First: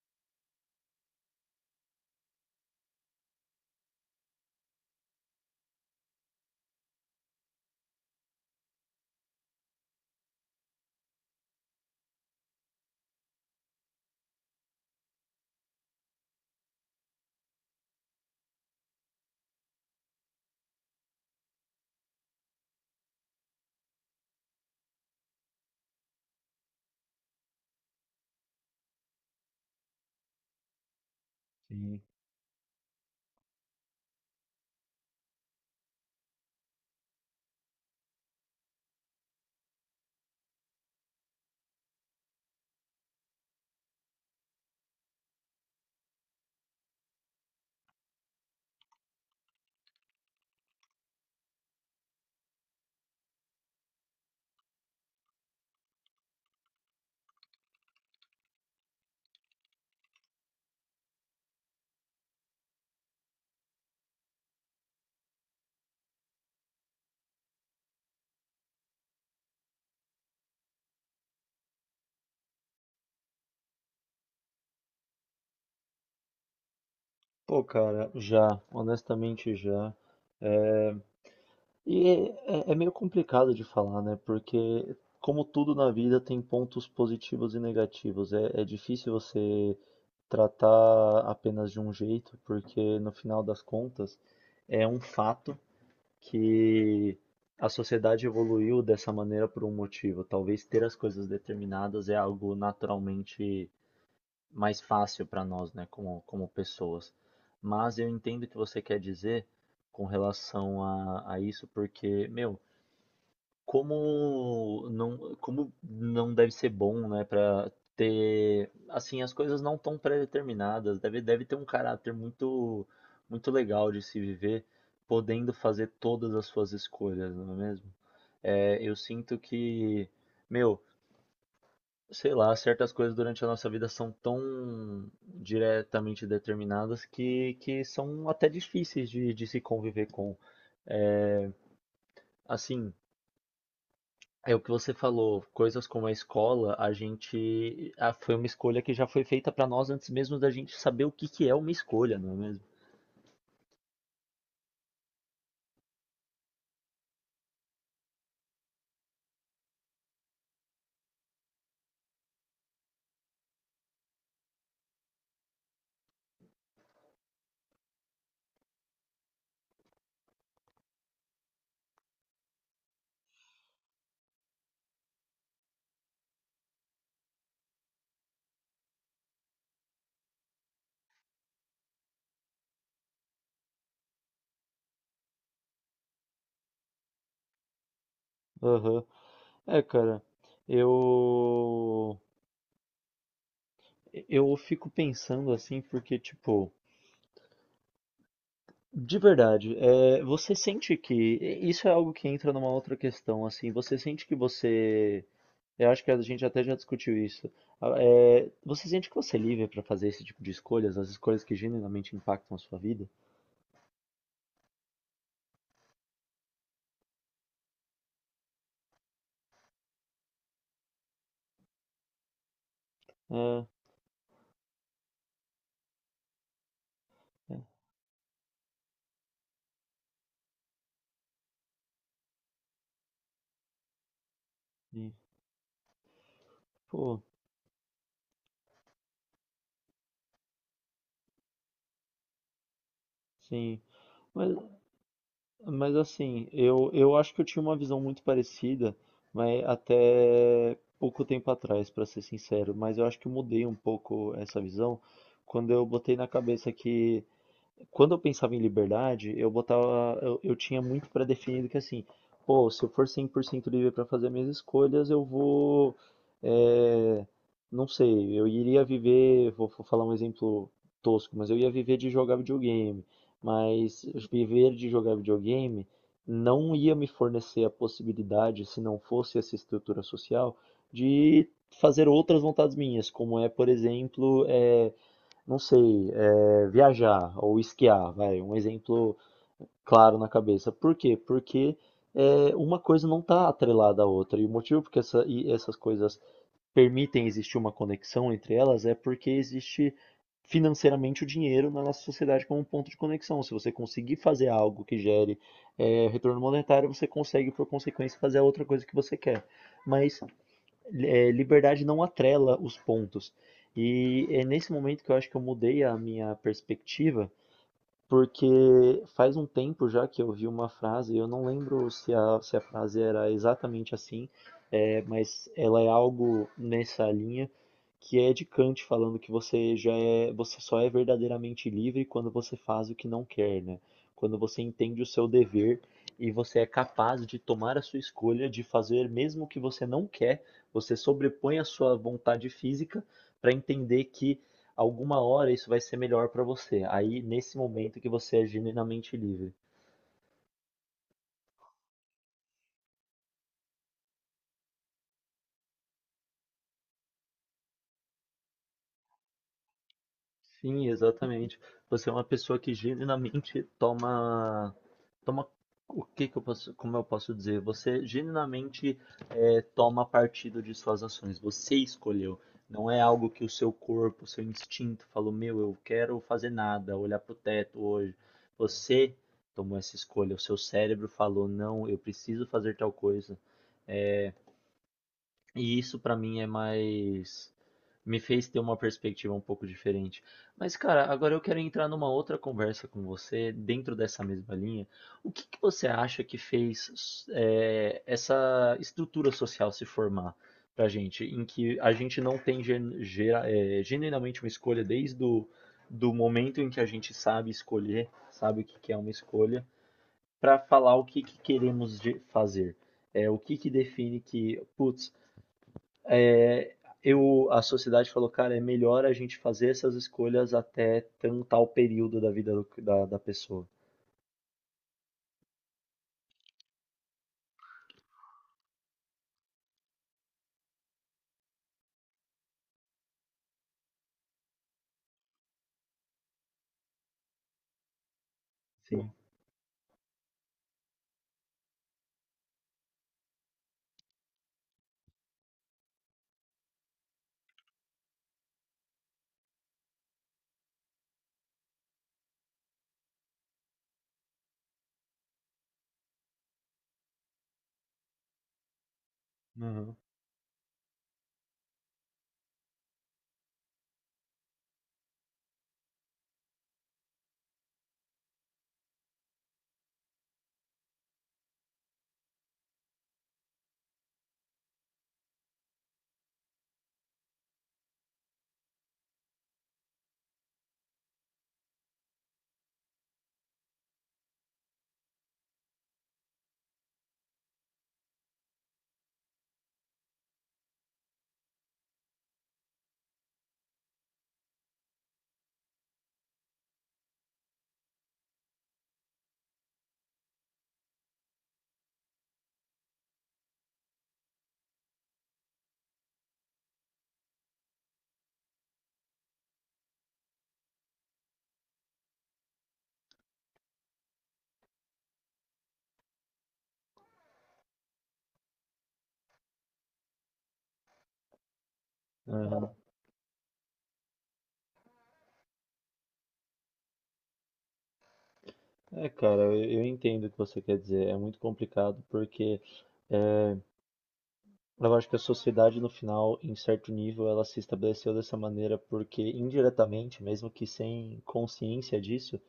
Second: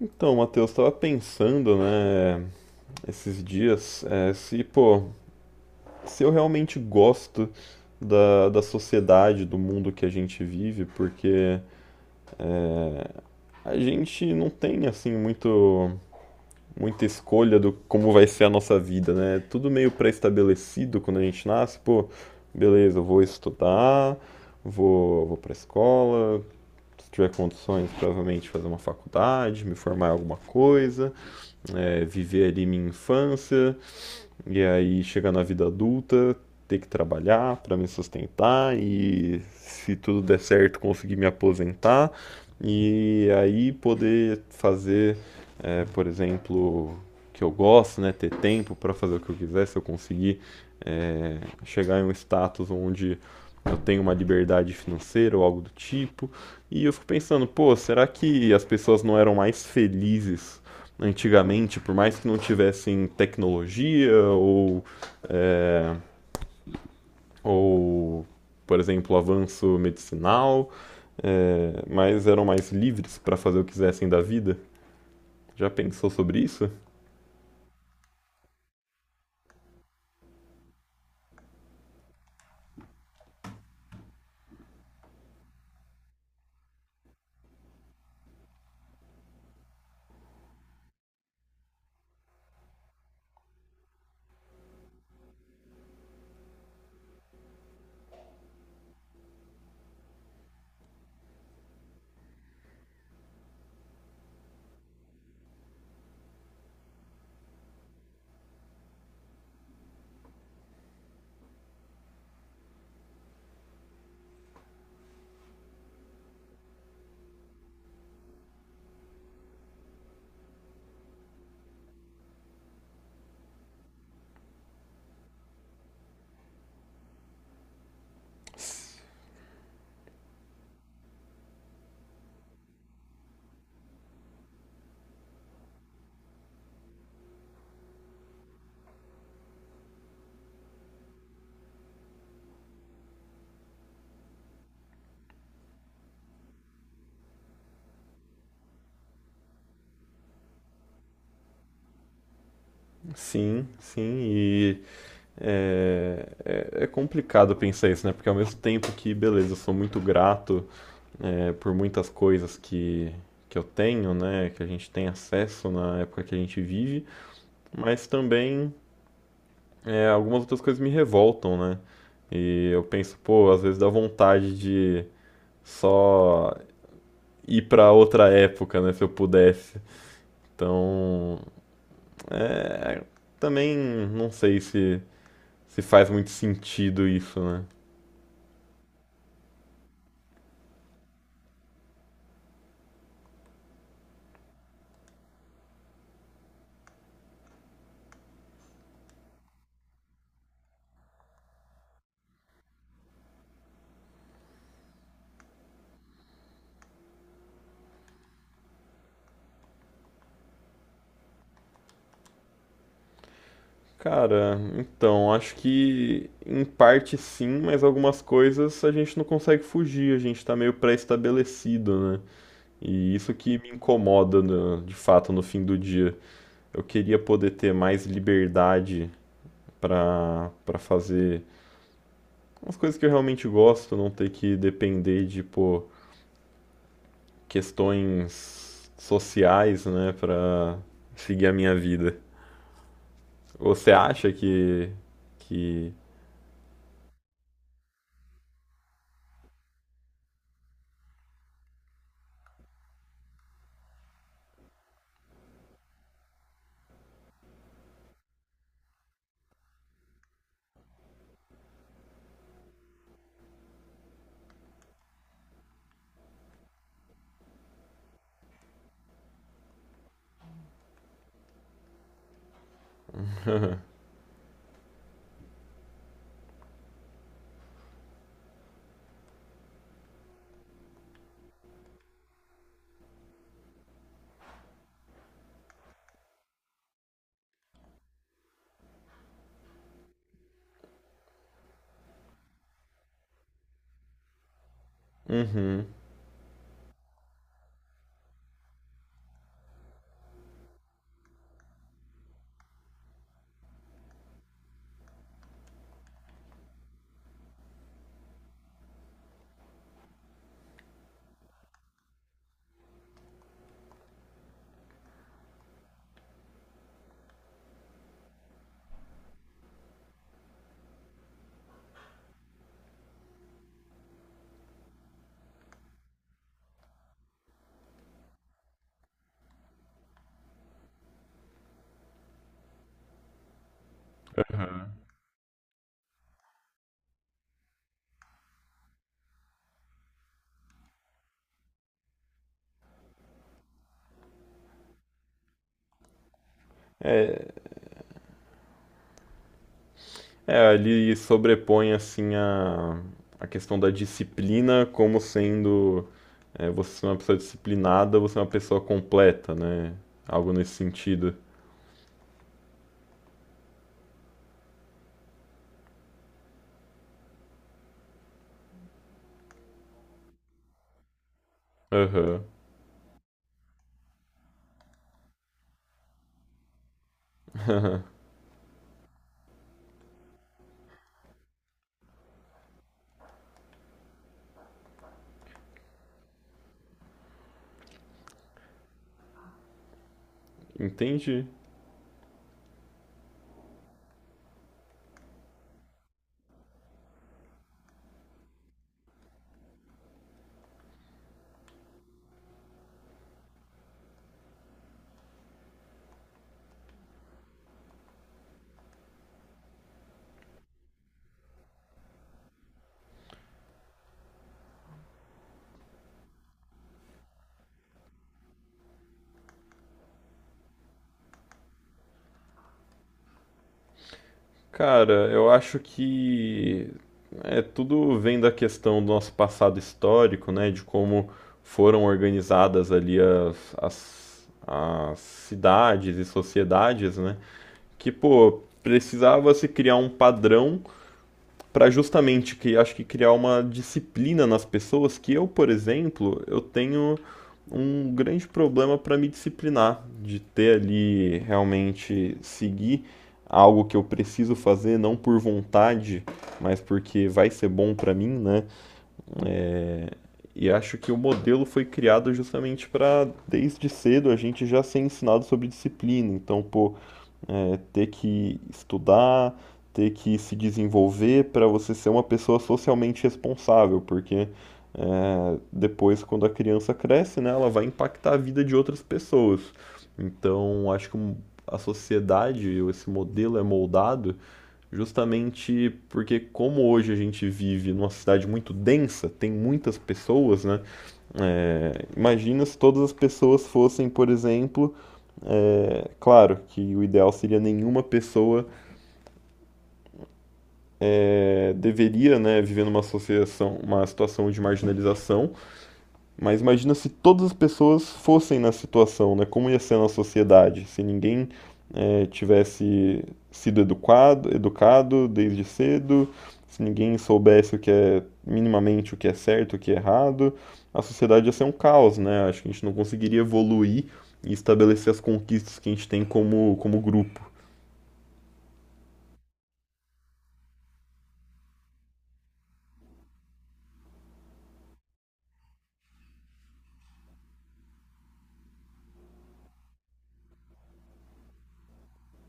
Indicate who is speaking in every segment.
Speaker 1: Então, Matheus, estava pensando, né, esses dias, se, pô, se eu realmente gosto da sociedade, do mundo que a gente vive, porque é, a gente não tem, assim, muita escolha do como vai ser a nossa vida, né? É tudo meio pré-estabelecido quando a gente nasce, pô, beleza, eu vou estudar, vou pra escola, se tiver condições, provavelmente fazer uma faculdade, me formar em alguma coisa
Speaker 2: Sim.
Speaker 1: viver ali minha infância e aí chegar na vida adulta, ter que trabalhar para me sustentar e se tudo der certo conseguir me aposentar e aí poder fazer, por exemplo, que eu gosto, né, ter tempo para fazer o que eu quiser, se eu conseguir eh, chegar em um status onde eu tenho uma liberdade financeira ou algo do tipo. E eu fico pensando, pô, será que as pessoas não eram mais felizes antigamente, por mais que não tivessem tecnologia é, ou por exemplo, avanço medicinal, é, mas eram mais livres para fazer o que quisessem da vida. Já pensou sobre isso?
Speaker 2: Pô, cara, já, honestamente já. É meio complicado de falar, né? Porque, como tudo na vida, tem pontos positivos e negativos. É difícil você tratar apenas de um jeito, porque no final das contas é um fato que a sociedade evoluiu dessa maneira por um motivo. Talvez ter as coisas determinadas é algo naturalmente mais fácil para nós, né, como pessoas. Mas eu entendo o que você quer dizer com relação a isso, porque, meu, como não deve ser bom, né, para ter, assim, as coisas não tão pré-determinadas, deve ter um caráter muito legal de se viver, podendo fazer todas as suas escolhas, não é mesmo? É, eu sinto que, meu, sei lá, certas coisas durante a nossa vida são tão diretamente determinadas que são até difíceis de se conviver com. É, assim, é o que você falou, coisas como a escola, foi uma escolha que já foi feita para nós antes mesmo da gente saber o que que é uma escolha, não é mesmo?
Speaker 1: Sim, sim, e é, é complicado pensar isso, né? Porque ao mesmo tempo que, beleza, eu sou muito grato, por muitas coisas que eu tenho, né? Que a gente tem acesso na época que a gente vive, mas também é, algumas outras coisas me revoltam, né? E eu penso, pô, às vezes dá vontade de só ir pra outra época, né, se eu pudesse. Então, é, também não sei se faz muito sentido isso, né?
Speaker 2: Aham. É, cara, eu eu fico pensando assim porque tipo de verdade, você sente que isso é algo que entra numa outra questão, assim, você sente que você, eu acho que a gente até já discutiu isso. Você sente que você é livre para fazer esse tipo de escolhas, as escolhas que genuinamente impactam a sua vida?
Speaker 1: Cara, então, acho que em parte sim, mas algumas coisas a gente não consegue fugir, a gente tá meio pré-estabelecido, né? E isso que
Speaker 2: É,
Speaker 1: me incomoda, né, de fato, no fim do dia. Eu queria poder
Speaker 2: é,
Speaker 1: ter mais liberdade para fazer umas coisas que eu realmente gosto, não ter que
Speaker 2: sim.
Speaker 1: depender de, pô,
Speaker 2: Pô,
Speaker 1: questões sociais, né, para seguir a minha vida.
Speaker 2: sim.
Speaker 1: Você acha
Speaker 2: Mas,
Speaker 1: que
Speaker 2: mas assim, eu acho que eu tinha uma visão muito parecida, mas até pouco tempo atrás, para ser sincero. Mas eu acho que eu mudei um pouco essa visão quando eu botei na cabeça que quando eu pensava em liberdade, eu tinha muito pré-definido que assim, pô, se eu for 100% livre para fazer minhas escolhas, é, não sei, eu iria viver, vou falar um exemplo tosco, mas eu ia viver de jogar videogame, mas viver de jogar videogame não ia me fornecer a possibilidade, se não fosse essa estrutura social, de fazer outras vontades minhas, como por exemplo, não sei, viajar ou esquiar, vai, um exemplo claro na cabeça. Por quê? Porque uma coisa não está atrelada à outra. E o motivo porque essas
Speaker 1: Uhum.
Speaker 2: coisas permitem existir uma conexão entre elas é porque existe financeiramente o dinheiro na nossa sociedade como um ponto de conexão. Se você conseguir fazer algo que gere retorno monetário, você consegue, por consequência, fazer a outra coisa que você quer. Mas liberdade não atrela os pontos. E é nesse momento que eu acho que eu mudei a minha perspectiva porque faz um tempo já que eu vi uma frase, eu não lembro se a frase era exatamente assim, mas ela é algo nessa linha que é de Kant falando que você só é verdadeiramente livre quando você faz o que não quer, né? Quando você entende o seu dever e você é capaz de tomar a sua escolha de fazer mesmo o que você não quer, você sobrepõe a sua vontade física para entender que alguma hora isso vai ser melhor para você. Aí,
Speaker 1: É,
Speaker 2: nesse momento que você é genuinamente livre.
Speaker 1: ele sobrepõe assim a questão da disciplina como sendo, é, você é uma pessoa disciplinada, você é uma pessoa completa, né? Algo nesse
Speaker 2: Sim,
Speaker 1: sentido.
Speaker 2: exatamente. Você é uma pessoa que genuinamente toma o que que eu posso, como eu posso dizer? Você genuinamente toma partido de suas ações. Você escolheu.
Speaker 1: Aham.
Speaker 2: Não é algo que o seu corpo, o seu instinto falou, meu, eu quero fazer nada, olhar pro teto hoje. Você tomou essa escolha. O seu cérebro falou, não, eu preciso fazer tal coisa. E isso pra mim é mais me fez ter uma perspectiva um pouco diferente. Mas cara, agora eu
Speaker 1: Entendi.
Speaker 2: quero entrar numa outra conversa com você dentro dessa mesma linha. O que que você acha que fez essa estrutura social se formar pra gente, em que a gente não tem genuinamente uma escolha desde o do momento em que a gente sabe escolher, sabe o que que é uma escolha, pra falar o que que queremos fazer. É o que que define que, putz, é, a sociedade falou, cara, é melhor a gente fazer essas escolhas até tal período da vida da pessoa.
Speaker 1: Cara, eu acho que é, tudo vem da questão do nosso passado histórico, né? De como foram organizadas ali as cidades e sociedades, né? Que, pô,
Speaker 2: Sim.
Speaker 1: precisava se criar um padrão para justamente que acho que criar uma disciplina nas pessoas que eu, por exemplo, eu tenho um grande problema para me disciplinar, de ter ali realmente seguir algo que eu preciso fazer não por vontade, mas porque vai ser bom para mim, né?
Speaker 2: Aham.
Speaker 1: E acho que o modelo foi criado justamente para desde cedo a gente já ser ensinado sobre disciplina. Então, pô, é ter que estudar, ter que se desenvolver para você ser uma pessoa socialmente responsável, porque é, depois, quando a criança cresce, né, ela vai impactar a vida de outras pessoas. Então, acho que a sociedade, ou esse modelo é moldado justamente porque, como hoje a gente vive numa cidade muito densa, tem muitas pessoas, né? É, imagina se todas as pessoas fossem, por exemplo, é, claro que o ideal seria nenhuma pessoa, é, deveria, né, viver numa associação, uma situação de marginalização, mas imagina se todas as pessoas fossem na situação, né, como ia ser na sociedade, se ninguém, é, tivesse sido educado desde cedo, se ninguém soubesse o que é minimamente o que é certo, o que é errado, a sociedade ia ser um caos, né? Acho que a
Speaker 2: Aham.
Speaker 1: gente não conseguiria evoluir e estabelecer as conquistas que a gente tem como, como grupo.
Speaker 2: É, cara, eu entendo o que você quer dizer. É muito complicado porque eu acho que a sociedade, no final, em certo nível, ela se estabeleceu dessa maneira porque, indiretamente, mesmo que sem consciência disso,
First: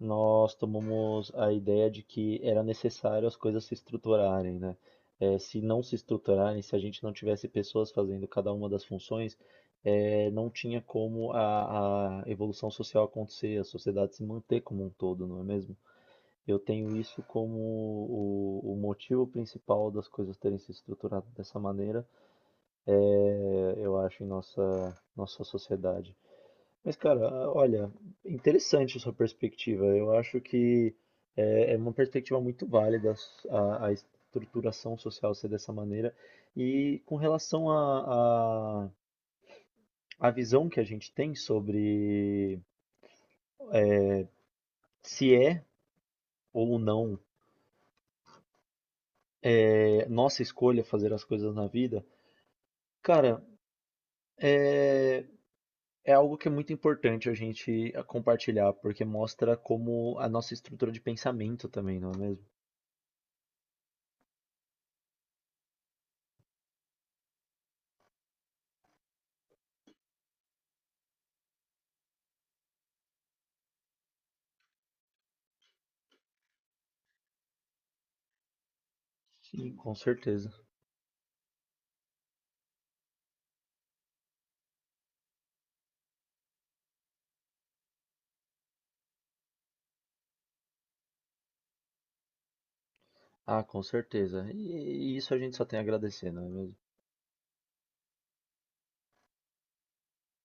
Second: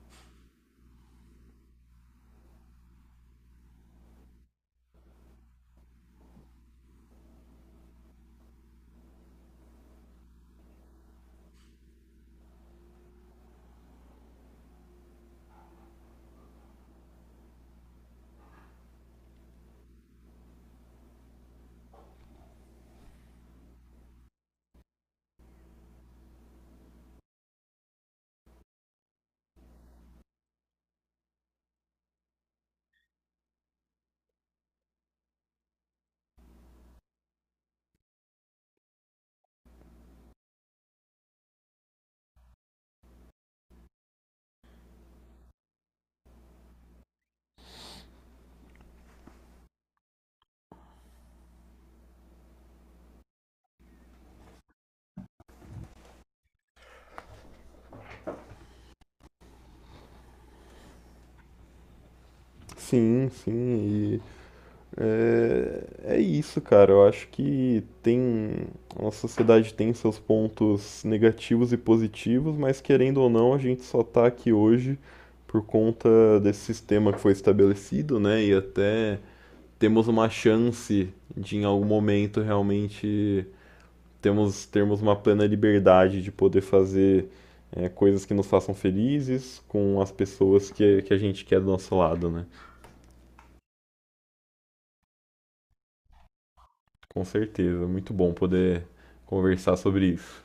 Speaker 2: nós tomamos a ideia de que era necessário as coisas se estruturarem, né? Se não se estruturarem, se a gente não tivesse pessoas fazendo cada uma das funções, não tinha como a evolução social acontecer, a sociedade se manter como um todo, não é mesmo? Eu tenho isso como o motivo principal das coisas terem se estruturado dessa maneira, eu acho, em nossa sociedade. Mas, cara, olha, interessante a sua perspectiva. Eu acho que é uma perspectiva muito válida a estruturação social ser dessa maneira. E com relação à visão que a gente tem sobre se é ou não nossa escolha fazer as coisas na vida, cara, é, é algo que é muito importante a gente compartilhar, porque mostra como a nossa estrutura de pensamento também, não é mesmo?
Speaker 1: Sim, sim, e é, é isso, cara. Eu acho que tem. A nossa sociedade tem seus pontos negativos e positivos, mas querendo ou não, a gente só tá aqui hoje por conta desse sistema que foi estabelecido, né? E até
Speaker 2: Sim. Com
Speaker 1: temos uma
Speaker 2: certeza.
Speaker 1: chance de, em algum momento, realmente termos uma plena liberdade de poder fazer, é, coisas que nos façam felizes com as pessoas que a gente quer do nosso lado, né?
Speaker 2: Ah, com certeza. E isso a gente só tem a agradecer, não é mesmo?
Speaker 1: Com certeza, muito bom poder conversar sobre isso.